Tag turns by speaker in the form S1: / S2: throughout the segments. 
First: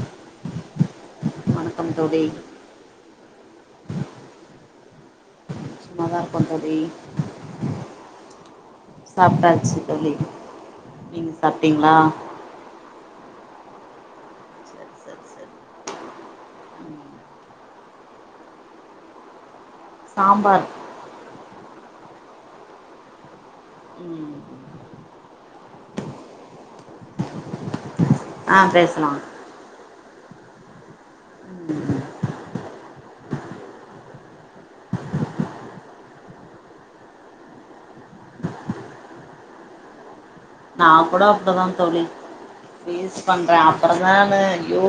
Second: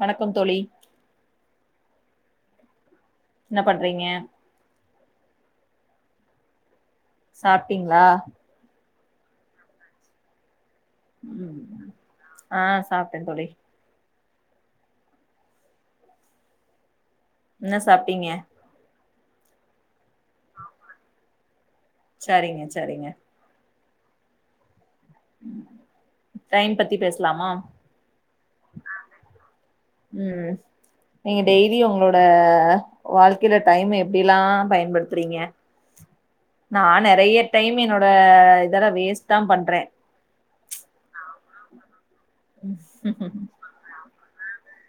S1: வணக்கம் தோழி
S2: வணக்கம் தோழி
S1: என்ன பண்றீங்க
S2: சும்மா தா இருக்கோ தோழி
S1: சாப்ட்டீங்ளா
S2: சாப்ட்டாச்சு தோழி நீங்க
S1: ஆ சாப்ட்டேந் தோழி
S2: சேரி சேரி சேரி ம்
S1: என்ன சாப்ட்டீங்க
S2: சாம்பார்
S1: சரிங்க சரிங்க
S2: ம்
S1: ம் டைம் பத்தி பேசலாமா
S2: ஆ பேசலா
S1: ம் நீங்க டெய்லி
S2: ம்
S1: உங்களோட வாழ்க்கையில டைம் எப்டிலா பயன்படுத்துறீங்க நா நெறைய டைம் என்னோட இதெல்ல வேஸ்ட் தா பண்றே
S2: நா கூட அப்டிதா தோழி வேஸ்ட் பண்றே அப்பற நானு ஐயோ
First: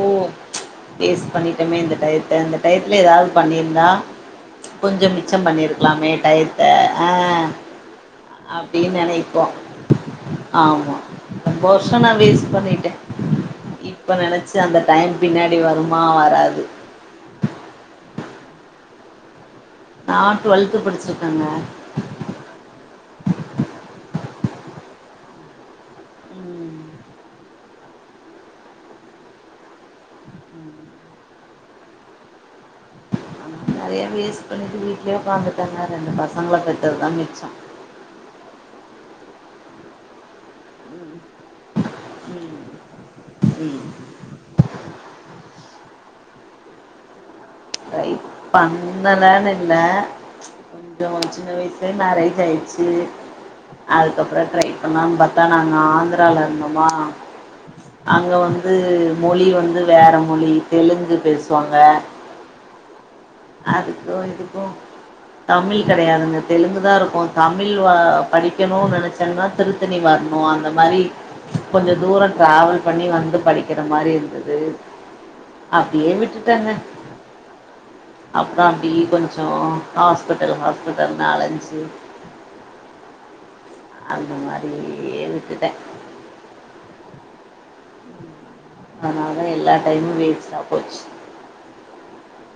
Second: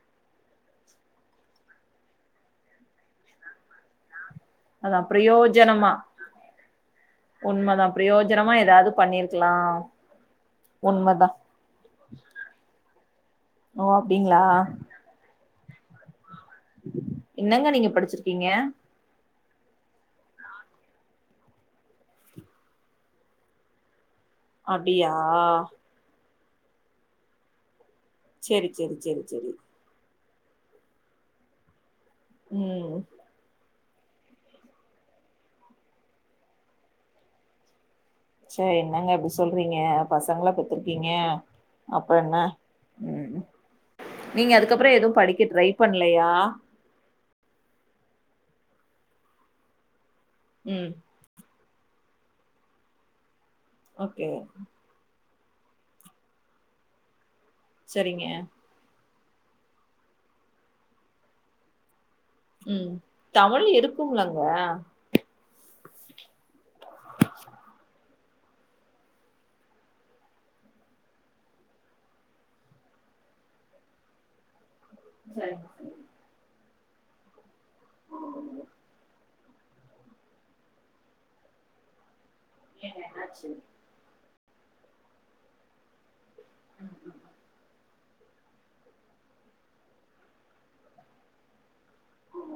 S2: வேஸ்ட் பண்ணிட்டமே இந்த டயத்த இந்த டயத்துல எதாவ்து பண்ணியிருந்தா
S1: அதா
S2: கொஞ்சோ மிச்சம்
S1: பிரயோஜனமா
S2: பண்ணிருக்லாமே டயத்த ஆ
S1: உண்மதா பிரயோஜனமா ஏதாவது
S2: அப்டின் நெனைப்போ
S1: பண்ணிருக்கலா
S2: ஆமா
S1: உண்மதா
S2: ரொம்ப வர்ஷ நா வேஸ்ட் பண்ணிட்டே
S1: ஓ
S2: இப்ப
S1: அப்டிங்களா
S2: நெனைச்ச அந்த டைம் பின்னாடி வருமா வராது
S1: என்னங்க நீங்க படிச்சிருக்கீங்க?
S2: நா டுவெல்த்து படிச்சிருக்கங்க
S1: அப்டியா
S2: ம்
S1: சேரி சேரி சேரி சேரி ம்
S2: டைம் வேஸ்ட் பண்ணிட்டு வீட்லயே உக்காந்துட்டங்க ரெண்டு பசங்கள பெத்ததுதா மிச்சோ
S1: ச்ச என்னங்க இப்படி சொல்றீங்க பசங்கள பெத்துருக்கீங்க அப்றோ என்ன
S2: ம்
S1: ம்
S2: ம்
S1: நீங்க அதுக்கப்றோ எது படிக்க ட்ரை பண்லையா
S2: ட்ரை பண்ணலனு இல்ல
S1: ம்
S2: கொஞ்சோ சின்ன வய்ஸ் லே மேரேஜ் ஆயிட்ச்சு
S1: ஓகே
S2: அதுக்கப்றோ ட்ரை பண்லாம் பாத்தா நாங்க ஆந்திரால இருந்தோமா
S1: சரிங்க
S2: அங்க வந் து மொழி வந்து வேற மொழி தெலுங்கு பேசுவாங்க
S1: ம் தமிழ்
S2: அதுக்கும்
S1: இருக்கும்லங்க
S2: இதுக்கும் தமிழ் கெடையாதுங்க தெலுங்கு தா இருக்கு தமிழ் வ படிக்கணு நெனச்சன்னா திரு த்தனி வரணு அந்த மாரி கொஞ்ச தூரோ டிராவல் பண்ணி வந்து படிக்கிற மாரி இருந்துது
S1: சரிங்க சரிங்க
S2: அப்டியே விட்டுட்டங்க அப்றோ அப்டி கொஞ்சோ ஹாஸ்பிட்டல் ஹாஸ்பிட்டல்னு அழஞ்சு
S1: ஏ என்ன ஆச்சு
S2: அந்த மாதிரியே விட்டுட்டே
S1: ம்
S2: அதனால எல்லா டைமு வேஸ்ட்டா போச்சு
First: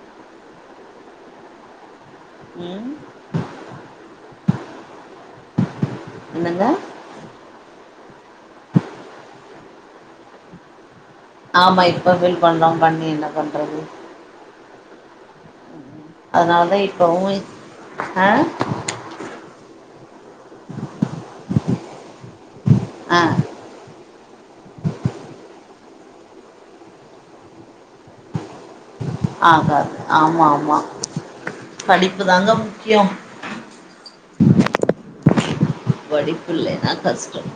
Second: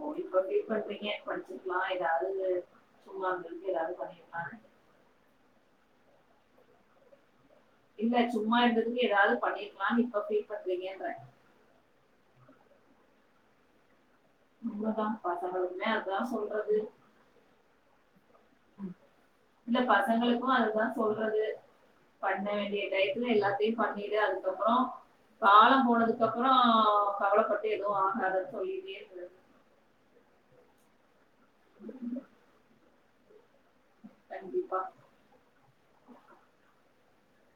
S1: ஓ இப்ப ஃபீல் பண்றீங்க படிச்சிருக்கலா ஏதாது
S2: ம்
S1: சும்மா அங்க இருக்கு ஏதாவது பண்ணிருக்கலா
S2: என்னங்க
S1: இல்ல சும்மா இருந்ததுக்கு ஏதாவது பண்ணிருக்கலான்னு இப்ப ஃபீல் பண்றீங்கன்ற
S2: ஆமா இப்ப ஃபீல் பண்றோ பண்ணி என்ன பண்றது
S1: உண்மதா பசங்களுக்குமே அதுதா
S2: அதனால
S1: சொல்றது
S2: தா இப்பவு ஆ
S1: இல்ல பசங்களுக்கு அதுதா சொல்றது பண்ண வேண்டிய
S2: ஆ
S1: டயத்துல எல்லாத்தையு பண்ணிடு அதுக்கப்புற காலம் போனதுக்குப்புற கவலைப்பட்டு எதுவு ஆகாது சொல்லிட்டேருக்கறது
S2: ஆகாது ஆமா ஆமா படிப்பு தாங்க முக்கியோ
S1: கண்டிப்பா
S2: படிப்பு இல்லைன்னா கஷ்டம்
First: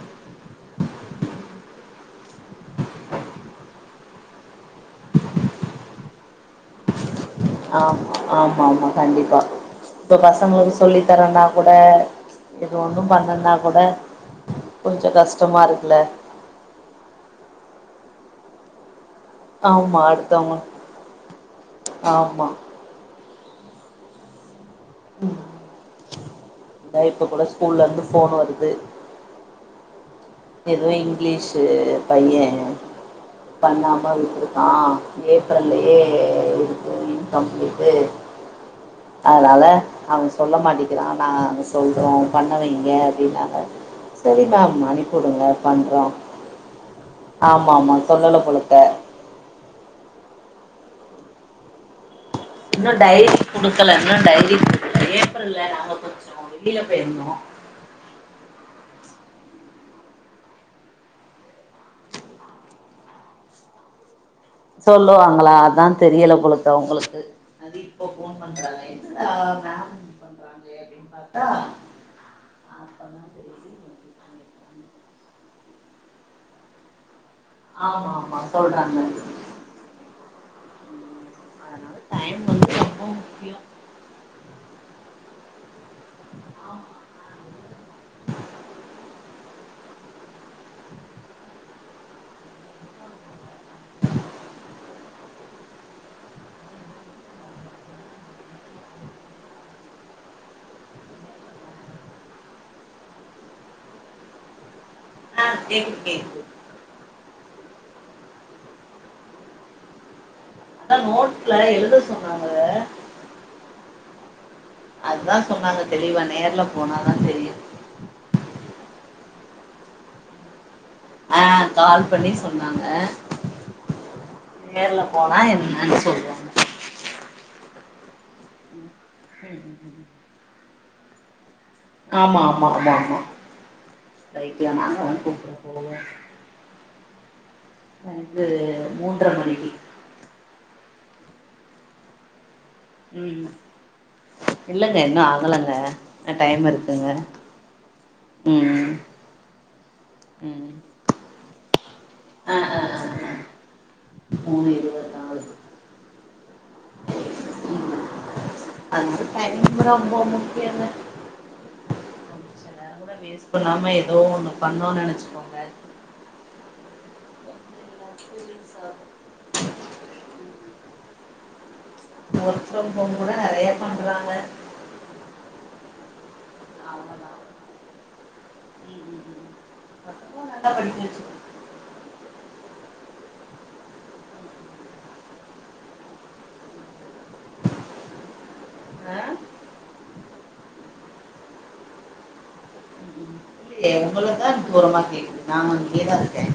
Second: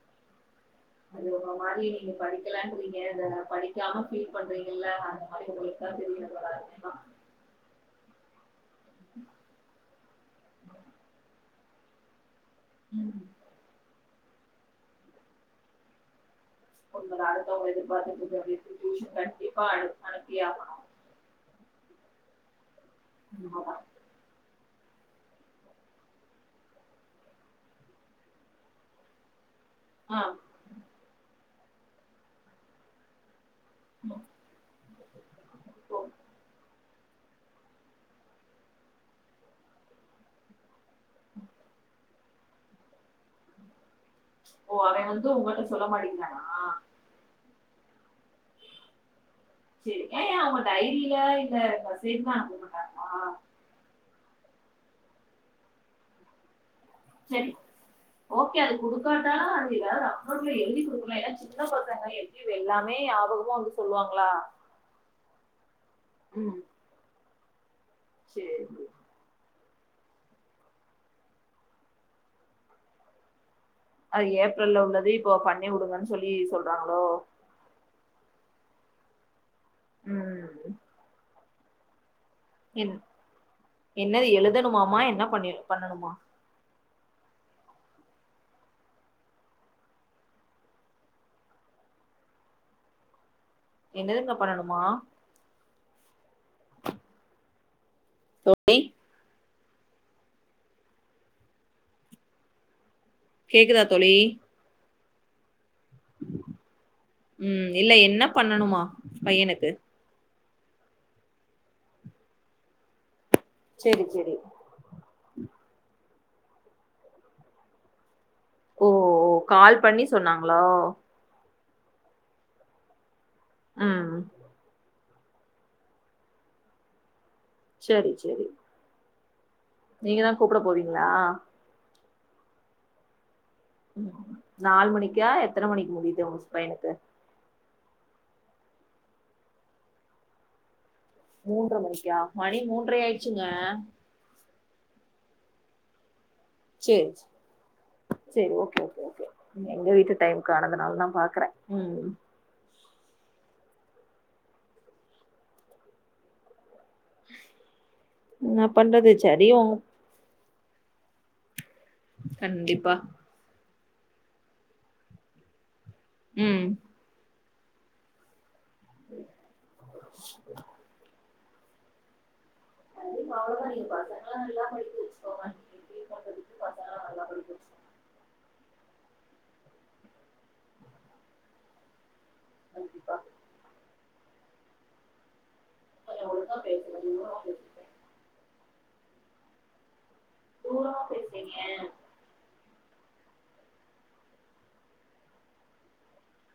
S1: அது உங்க மாரி நீங்க படிக்கலன்றீங்க படிக்காம ஃபீல் பண்றீங்கல்ல அந்த மாரி உங்களுக்கு நல்லா தெரியு போல அதுக்கு தா
S2: ஆமா ஆமா ஆமா கண்டிப்பா இப்ப பசங்களுக்கு சொல்லி தரன்னா கூட இது ஒண்ணும் பண்ணல்னா கூட கொஞ்ச கஷ்டமா இருக்குல்ல
S1: ஒன்னு நடத்த எதிர்பார்த்துட்ருக்கறது ட்யூஷன்
S2: ஆமா அடுத்தவுங்க ஆமா
S1: ஆமா
S2: தா இப்ப கூட ஸ்கூல்ல இருந்து ஃபோன் வருது
S1: ஆ
S2: எதுவு இங்கிலீஷு பைய பண்ணாம
S1: ம்.
S2: விட்டுருக்கா
S1: ஓ
S2: ஏப்ரல்லயே இருக்கு இன்கம்ப்ளீட்டு அதனால அவுங்க சொல்ல மாட்டிக்கிறா நாங்க சொல்றோ பண்ண வைங்க அப்டின்னாங்க சரி
S1: ஓ,
S2: மேம்
S1: அவன் வந்து
S2: அனுப்பிடுங்க
S1: உங்கள்கிட்ட சொல்ல
S2: பண்றோ
S1: மாட்டேங்கிறானா
S2: ஆமா ஆமா சொல்லல போலக்க
S1: [inaudible]
S2: இன்னும் டைரி கொடுக்கல இன்னு டைரி கொடுக்கல ஏப்ரல்ல நாங்க கொஞ்சோ வெளியில போயிருந்தோ
S1: சரி ஓகே அது கொடுக்காட்டாலு அது வேற எதாது ரஃப் நோட்ஸ் எழுதி கொடுக்கல ஏனா சின்ன பசங்க இது எல்லாமே ஞாபகமா வந்து சொல்லுவாங்களா
S2: சொல்லுவாங்களா அதா தெரியல
S1: ம்
S2: போலருக்கு அவுங்களுக்கு [unintelligible]
S1: சரி
S2: அப்டின்னு பாத்தா அப்பதான் தெரியுது மெசேஜ்
S1: அது ஏப்ரல்ல
S2: பண்ணிருக்காங்க
S1: உள்ளது இப்போ பண்ணி விடுங்கன்னு சொல்லி சொல்றாங்களோ
S2: ஆமா ஆமா சொல்றாங்க
S1: ம்
S2: அதனால டைம் வந்து
S1: என்
S2: ரொம்ப முக்கியம்
S1: என்னது எழுதணுமாமா என்ன பண்ணி பண்ணணுமா
S2: ஆமா நா எழுதணு
S1: என்னதுங்க பண்ணணுமா தோழி கேக்குதா தோழி
S2: ஆ கேக்குது கேக்குது
S1: ம் இல்ல என்ன பண்ணணுமா பையனுக்கு
S2: ஆ நோட்ல எழுத சொன்னாங்க
S1: செரி செரி
S2: அதான் சொன்னாங்க தெளிவா நேர்ல போனாதான் தெரியு
S1: ஓ ஓ கால் பண்ணி சொன்னாங்களா
S2: ஆ கால் பண்ணி சொன்னாங்க
S1: ம்
S2: நேர்ல போனா என்னன்னு சொல்வாங்க
S1: செரி செரி
S2: [unintelligible]
S1: நீங்க தான் கூப்ட போவீங்களா
S2: ஆமா மா மா மா
S1: ம்
S2: ரைக்கல நான் தான் கூப்ட போவோம்
S1: ஜூஸ் பையனுக்கு
S2: இந்த மூன்றரை மணிக்கு
S1: மூன்றர மணிக்கா மணி மூணு
S2: ம் இல்லங்க இன்னு ஆகலங்க இன்னு டயம்‌ இருக்
S1: சேரி செரி சரி ஓகே
S2: ம்
S1: கே கே எங்க வீட்டு டைம்
S2: ம்
S1: கானதுனால தான் பாக்கற
S2: ஆ ஆ மூனு இருவது
S1: என்ன பண்றது
S2: அந்த
S1: சரி உங்
S2: டைமிங் ரொம்ப முக்கியம்ங்க
S1: கண்டிப்பா
S2: கூட வேஸ்ட் பண்ணாம ஏதோ ஒண்ணு பண்ணோனு நெனச்சுக்கோங்க
S1: ம்
S2: [inaudible]
S1: [unintelligible]
S2: வாட்ஸாப்ப்
S1: இப்ப அவ்ளோதான் பசங்களா நீங்க எல்லா எடுத்து வச்சுக்கோங்க பசங்கள நல்லா படிக்க வச்சுக்கோங்க
S2: நல்லா படிக்க‌வச்சு
S1: நன்றிப்பா அவுரு தான் பேசணு
S2: ஆ
S1: தூரமா பேசுரீங்க
S2: இல்ல உங்களுதுதான் தூரமா கேக்குது நான் இங்கே தான் இருக்கேன்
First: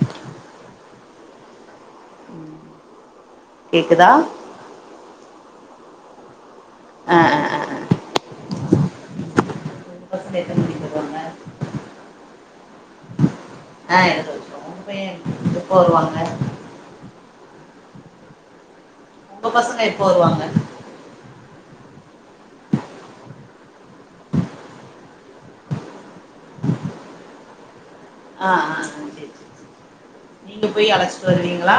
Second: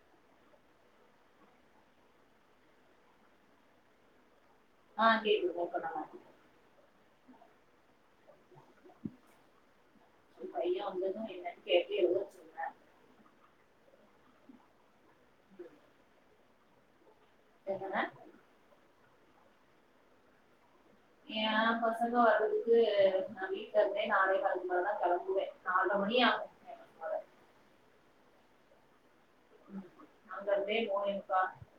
S2: கேக்குதா
S1: ஆ கேக்குது [unintelligible]
S2: ஆ ஆ உங்க பசங்க எத்தன மணிக்கு வருவாங்க
S1: [unintelligible]
S2: ஆ எம் உன் இப்ப வருவாங்க
S1: என்னன்ன
S2: உங்க பசங்க எப்போ வருவாங்க
S1: ஏன் பசங்க வர்றதுக்கு நான் வீட்டுல இருந்தே நாலே ஹாலுக்கு மேல தான் கெளம்புவேன் நால்ர மணி ஆகு
S2: ஆ ஆ சேரி
S1: அங்க
S2: நீங்க
S1: இருந்தே
S2: போய் அழச்சிட்டு
S1: போனேன்ப்பா
S2: வருவீங்களா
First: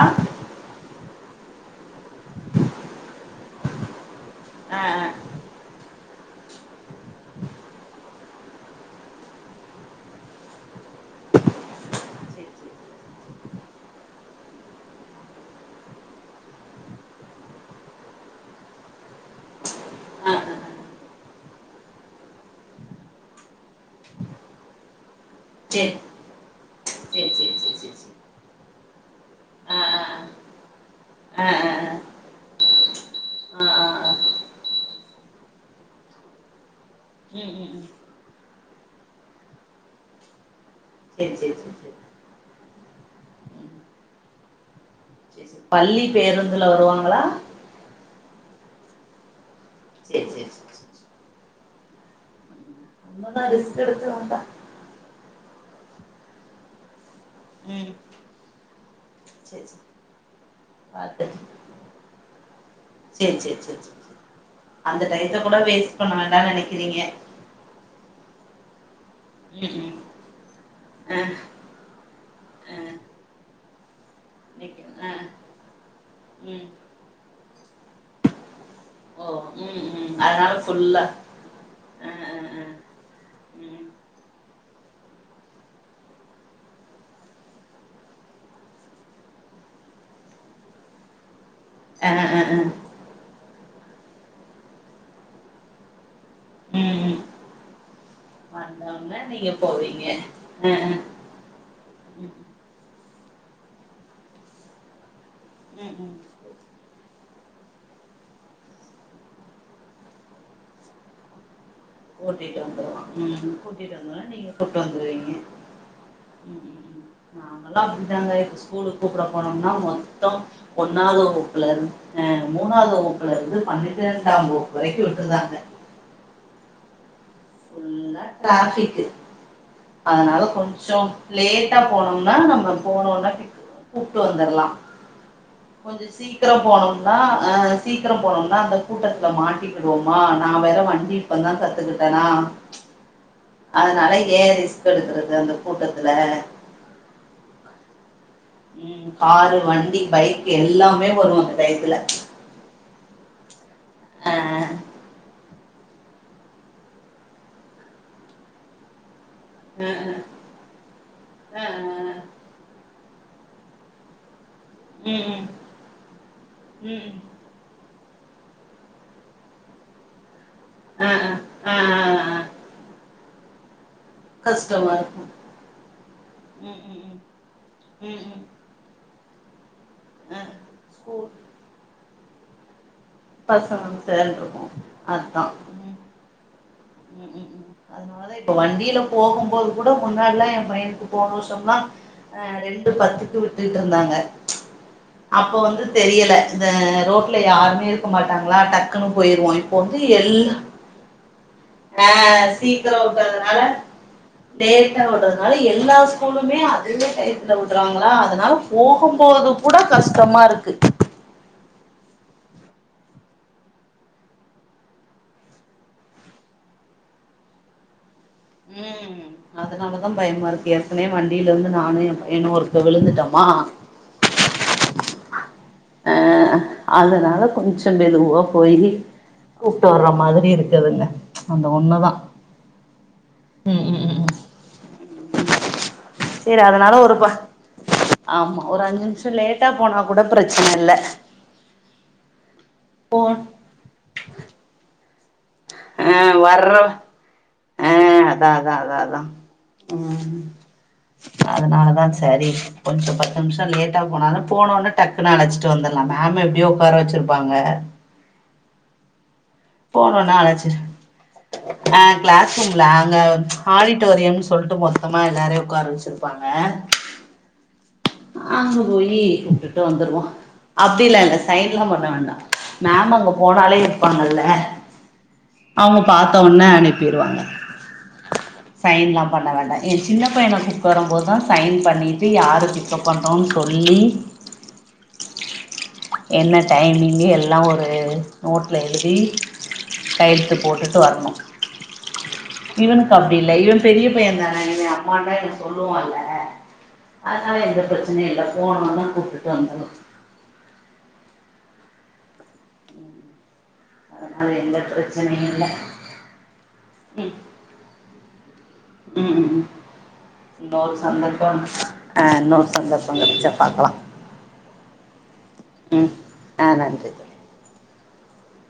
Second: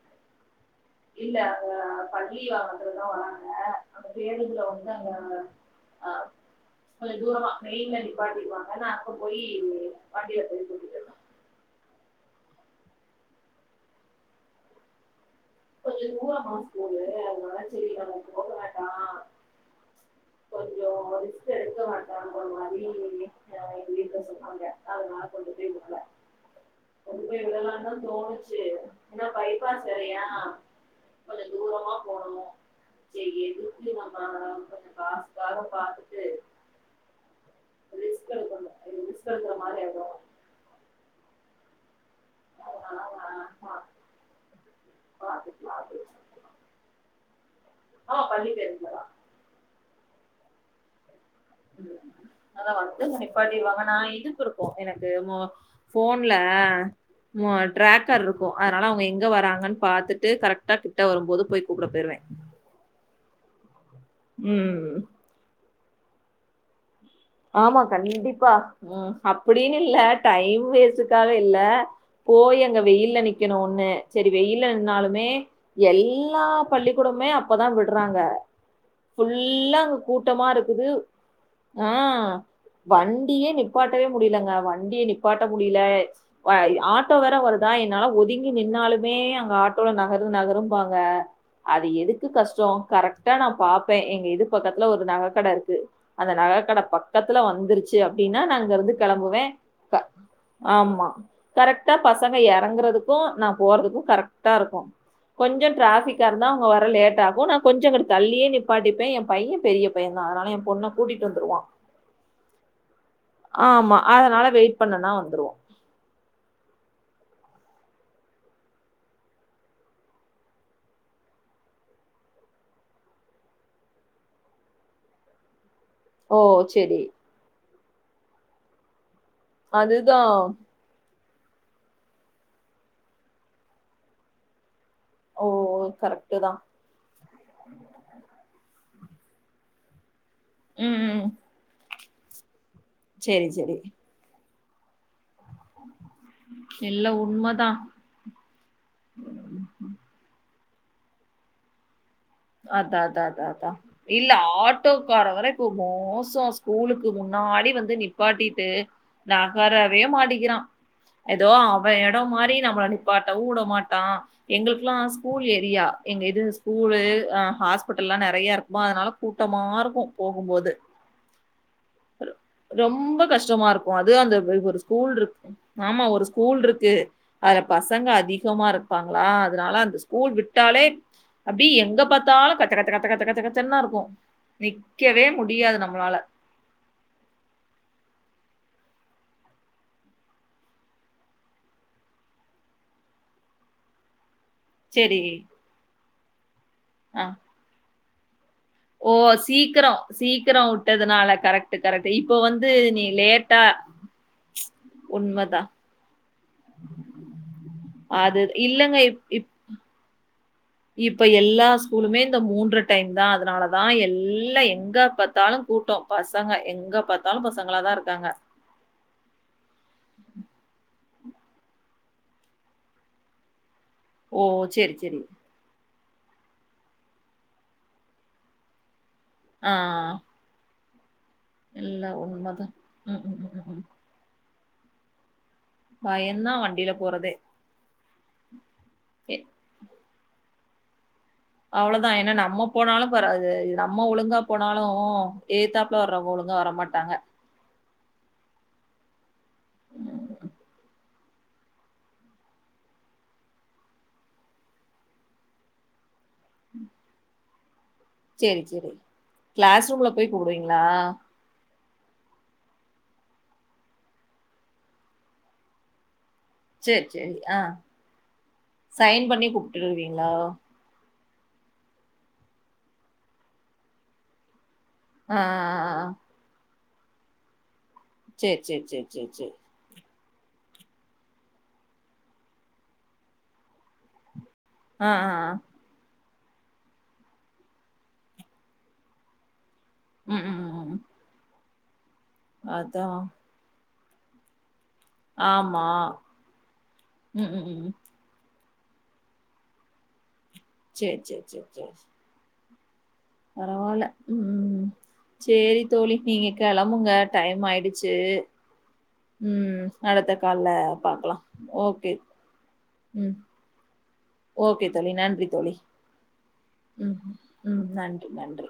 S1: இல்ல அங்க பள்ளி வாகனத்துலதான் வராங்க அந்த கேடுல
S2: ஆ
S1: வந்து
S2: ஆ
S1: அங்க
S2: ஆ
S1: ஆ கொஞ்ச தூரமா மெயின்ல நிப்பாட்டி இருவாங்க நா அங்கபோயி வண்டியில போய் கூட்டிட்டு வந்துருவ
S2: சரி
S1: கொஞ்ச தூர மாஸ் போடு அதனால செரி நம்ம இப்ப போக வேண்டா கொஞ்சோ ரிஸ்க் எடுக்க வேண்டான்ற மாரி ஆ வீட்ல சொன்னங்க அதனால கொண்டு போய்
S2: செரி
S1: விடல கொண்டு போய் விடலான் தா தோணுச்சு என்ன
S2: ஆ
S1: பைப்பாஸ்
S2: ஆ
S1: வேறையா
S2: ஆ ஆ
S1: போனு சேர்
S2: ஆ ஆ
S1: எதுக்கு
S2: ஆ ஆ
S1: நம்ம கொஞ்ச காசுக்காக பாத்துட்டு
S2: ம் ம் ம்
S1: [inaudible] அது மிஸ் பண்ற மாரி ஆயிடு
S2: சேர் சேர் சேர் சேரி
S1: அதுனால அவுங்க வேணான் [inaudible]
S2: சரி சரி பள்ளி
S1: அப்படின்னு
S2: பேருந்துல வருவாங்களா
S1: ஆ பண்ணி தரீங்களா
S2: சேர் சேர் சேர் சேர் சேர்
S1: அத வந்து
S2: ரொம்பதா ரிஸ்க்
S1: நிப்பாடிடுவாங்க நா
S2: எடுத்து வந்தா
S1: இதுக்கு இருக்கோ எனக்கு மொ போன்ல
S2: ம்
S1: ட்ராக்கர் இருக்கு அதனால அவுங்க எங்க
S2: சரி
S1: வராங்கன்னு
S2: சரி
S1: பாத்துட்டு கரெக்டா கிட்ட வரும்போது போய் கூப்பட போயிடுவே
S2: சேர் சேர் சேர் சேர் சேர்
S1: ம்
S2: அந்த டையத்த கூட வேஸ்ட் பண்ண வேண்டானு நெனைக்கிறீங்க
S1: ஆமா கண்டிப்பா ம் அப்டினு
S2: ம்
S1: இல்ல டைம் வேஸ்ட்
S2: ம் ஆ
S1: காக இல்ல போய்
S2: ஆ
S1: அங்க வெயில்ல நிக்கணும் ஒன்னு செரி வெயில
S2: இன்னைக்கு ஆ
S1: நின்னாலுமே எல்லா
S2: ம்
S1: பள்ளிக்கூடமே அப்பதா விட்றாங்க
S2: ஓ
S1: ஃபுல்லா
S2: ம்
S1: அங்
S2: ம்
S1: கூட்டமா
S2: அதனால
S1: இருக்குது
S2: ஃபுல்லா
S1: ஆ
S2: ஆ ஆ
S1: வண்டியே
S2: ம்
S1: நிப்பாட்டவே முடிலங்க வண்டிய நிப்பாட்ட முடில ஆட்டோ வேற வருதா என்னால ஒதுங்கி நின்னாலுமே அங்க ஆட்டோல நகரு நகருபாங்க அது எதுக்கு
S2: ஆ ஆ ஆ
S1: கஷ்டோ கரெக் டா நா பாப்பே எங்க இது பக்கத்துல ஒரு நகக்கட இருக்கு அந்த நக நககட
S2: ம் ம்
S1: பக்கத்துல வந்துருச்சு அப்டின்னா நா அங்க இருந்து
S2: வந்தோனே
S1: கெளம்புவே
S2: நீங்க போவீங்க ஆ ஆ
S1: ஆமா கரெக்டா
S2: ம்
S1: பசங்க இறங்குறதுக்கு நா போறதுக்கு கரெக்ட்டா இருக்கு கொஞ்சோ
S2: ம் ம்
S1: ட்ராஃபிக்கா இருந்தா அவுங்க வர லேட் ஆகு நா கொஞ்ச இங்கிட்டு தள்ளியே நிப்பாட்டிபே என் பையன் பெரிய பையன்தா அதனால என் பொண்ண கூட்டிட்டு வந்துடுவான்
S2: கூட்டிட்டு வந்துருவா ம் கூட்டிட்டு
S1: ஆமா
S2: வந்தோன்னே
S1: அதனால
S2: நீங்க
S1: வெயிட்
S2: கூப்ட்டு
S1: பண்ணனா
S2: வந்துருவீங்க
S1: வந்துருவா
S2: எல்லா அப்டிதாங்க இப்ப ஸ்கூலு கூப்பட போனோம்னா மொத்தோ ஒன்னாவது வகுப்புல இரு அ மூணாது வகுப்புல இருந்து பன்னிரெண்டாம் வகுப்பு வரைக்கு விட்டுர்றாங்க
S1: ஓ செரி
S2: ஃபுல்லா ட்ராபிக்கு
S1: அதுதா
S2: அதனால கொஞ் சோ லேட்டா போனோம்னா நம்ம போனோனா கூப்ட்டு வந்தர்லா
S1: ஓ
S2: கொஞ்ச சீக்கிர
S1: கரெக்ட்டுதா
S2: போணு னா சீக்கிரம் போனோம்னா அந்த கூட்டத்துல் மாட்டிடுவோமா நா வேற
S1: ம்
S2: வண்டி
S1: ம்
S2: இப்ப தா கத்துக்கிட்டனா
S1: செரி செரி
S2: அதனால ஏன் ரிஸ்க் எடுக்கறது அந்த கூட்டத்துல
S1: எல்லா உண்மதா
S2: ம் காரு வண்டி பைக் எல்லாமே வரு அந்த டயத்துல
S1: அதா அதா அதா அதா இல்ல
S2: ஆ
S1: ஆட்டோ கார வர இப்போ மோசோ ஸ்கூலுக்கு முன்னாடி வந்து நிப்பாட்டிட்டு நகரவே
S2: ஆ
S1: மாட்டிக்கிறான் ஏதோ
S2: ஆ
S1: அவ
S2: ஆ
S1: இடம் மாறி நம்மள நிப் பாட்டவு உட மாட்டா எங்களுக்குலா ஸ்கூல்
S2: ம்
S1: ஏரியா எங்க இது
S2: ம்
S1: ஸ்கூலு
S2: ம்
S1: ஆ ஹாஸ்பிட்டல்லா நெறையா இருக்குமா அதுனால கூட்டமா இருக்கு போகும்போது
S2: ஆ ஆ ஆ ஆ
S1: ரொம்ப கஷ்டமா இருக் கு அது அந்த ஒ ஒரு
S2: கஷ்டமா
S1: ஸ்கூல்
S2: இருக்கு
S1: இருக் ஆமா ஒரு ஸ்கூல்
S2: ம்
S1: இருக்கு
S2: ம்
S1: அதுல பசங்க
S2: ம் ம் ம்
S1: அதிகமா இருக் ப்பாங்ளா அதுனால அந்த ஸ்கூல்
S2: ஆ
S1: விட்டாலே
S2: ஸ்கூல்
S1: அப்டி எங்க பாத்தாலு கச்ச கச்ச கச்ச கச்ச கச் ச்ச கச்சந்தா
S2: பசங்க
S1: இருக்கு
S2: சேந்துருக்கு
S1: நிக்கவே
S2: அதா
S1: முடியாது
S2: ம்
S1: நம்மளால
S2: ம் ம் ம் அதனாலா இப்ப வண்டில போகும்போது கூட முன்னாடிலா எ பையனுக்கு போன வருஷம்லா அ ரெண்டு பத்துக்கு விட்டுட்ருந்தாங்க
S1: சரி.
S2: அப்ப வந்து தெரியல இந்த
S1: ஆ.
S2: ரோட்ல யாருமே இருக்க மாட்டாங்ளா டக் க்குனு
S1: ஓ!
S2: போயிருவோ இப்போ வந்து
S1: சீக்கிரம்,
S2: எல்
S1: சீக்கிரம் விட்டதுனால. கரெக்ட்,
S2: ஆ
S1: கரெக்ட். இப்போ வந்து
S2: சீக்கர
S1: நீ
S2: வுட்டதுனால
S1: லேட்டா
S2: லேட்டா விட்றதுனால
S1: உண்மதான்.
S2: எல்லா ஸ்கூலுமே அதவே டயத்துல விட்றாங்களா
S1: அது
S2: அதனால
S1: இல்லங்க. இப் இப்
S2: போகம்போது கூட கஷ்டமா இருக்கு
S1: இப்ப எல்லா ஸ்கூலுமே இந்த மூன்ற டைம் தா அதனால தா எல்லா எங்க பாத்தாலு கூட்டோ பசங்க எங்க பாத்தாலு பசங்களா தா இருக்காங்க
S2: ம் அதனாலதா பயமா இருக்கு ஏற்கனே வண்டிலருந்து நானு எ பையனு ஒருக்க விழுந்துட்டமா
S1: ஓ சேரி சேரி
S2: அ அதனால கொஞ்ச மெதுவா போயி
S1: ஆ.
S2: கூப்ட்டு வர்ற மாதிரி இருக்குதுங்க அந்த ஒன்னுதா ம் ம்
S1: பயம்
S2: சேரி
S1: தான் வண்டியில
S2: அதனால ஒரு இப்ப
S1: போறதே.
S2: ஆமா ஒரு அஞ்சு நிம்ஷ
S1: எ
S2: லேட்டா போனா கூட பிரச்சன இல்ல
S1: அவளதா ஏனா நம்ம போனாலு
S2: போ
S1: பராது இது நம்ம ஒழுங்கா போனாலு ஏதுத்தாப்ல
S2: ஆ
S1: வர்றவ்ங்க ஒழுங்கா
S2: வர்ற
S1: வரமாட்டாங்க
S2: ஆ அதா அதா அதா அதா ம் அதனாலதா சரி கொஞ்ச பத்து நிம்ஷம லேட்டா போனாலு போனோன டக் க்குன்னு அழச்சிட்டு வந்துற்லா மேம் எப்டியு உக்கார வெச்சுருப்பாங்க
S1: சேரி சேரி கிளாஸ் ரூம்ல போய் கூப்டுவீங்ளா
S2: அ கிளாஸ் ரூம்ல அங்க ஆடிட்டோரியம்ன் சொல்ட்டு மொத்தமா எல்லாரையு உக்கார வச்சு இருப்பாங்க
S1: சேரி சேரி ஆ
S2: அங்க போயி
S1: சைன் பண்ணி
S2: கூப்ட்டுட்டு வந்துருவோ
S1: கூப்பிட்டுருவீங்களா?
S2: அப்டிலா இல்ல சைன்லா பண்ண வேண்டா மேம் அங்க போனாலே இருப்பாங்கல்ல
S1: ஆ, ஆ,
S2: அவ்ங்க
S1: ஆ.
S2: பாத்த ஒட்னே அனுப்பிருவாங்க
S1: சேரி சேரி சேரி
S2: சைன்லா
S1: சேரி
S2: பண்ண
S1: சேரி
S2: வேண்டா எ சின்ன பையன கூப்ட்டு வரம் போது தா சைன் பண்ணிட்டு யாருக்கு இப்ப பண்றோன்னு சொல்லி
S1: ஆ ஆ ஆ
S2: என்ன டைமிங்கு எல்லா ஒரு நோட்டல எழுதி
S1: ம் ம்
S2: கையெழுத்து
S1: ம் ம்
S2: போட்டுட்டு வர்ணூ
S1: அதா
S2: இவனுக்கு அப்டி இல்ல இவன் பெரிய பையந் தானே என்னய அம்மான்தா எனக்கு
S1: ஆமா
S2: சொல்லுவால்ல
S1: ம்
S2: அதனால
S1: ம்
S2: எந்த
S1: ம்
S2: பிரச்சனையு இல்ல போனோன தா கூப்டுட்டு வந்துற்லா
S1: சேரி சேர் சேர் சேர் சே பரவால்ல
S2: அதனால எந்த
S1: ம்
S2: பிரச்சனையு இல்ல
S1: சேரி தோழி நீங்க கெளம்புங்க டைம் ஆயிடுச்சு
S2: ம் ம்
S1: அடுத்த கால்ல
S2: ம்
S1: பாக்கலா ஓகே
S2: ஆ இன்னொரு சந்தர்ப்பம் கெடச்சா பாக்லா
S1: ஓக்கே தோழி நன்றி தோழி
S2: ஆ நன்றி
S1: ம்
S2: தோழி
S1: ம் ம் நன்றி நன்றி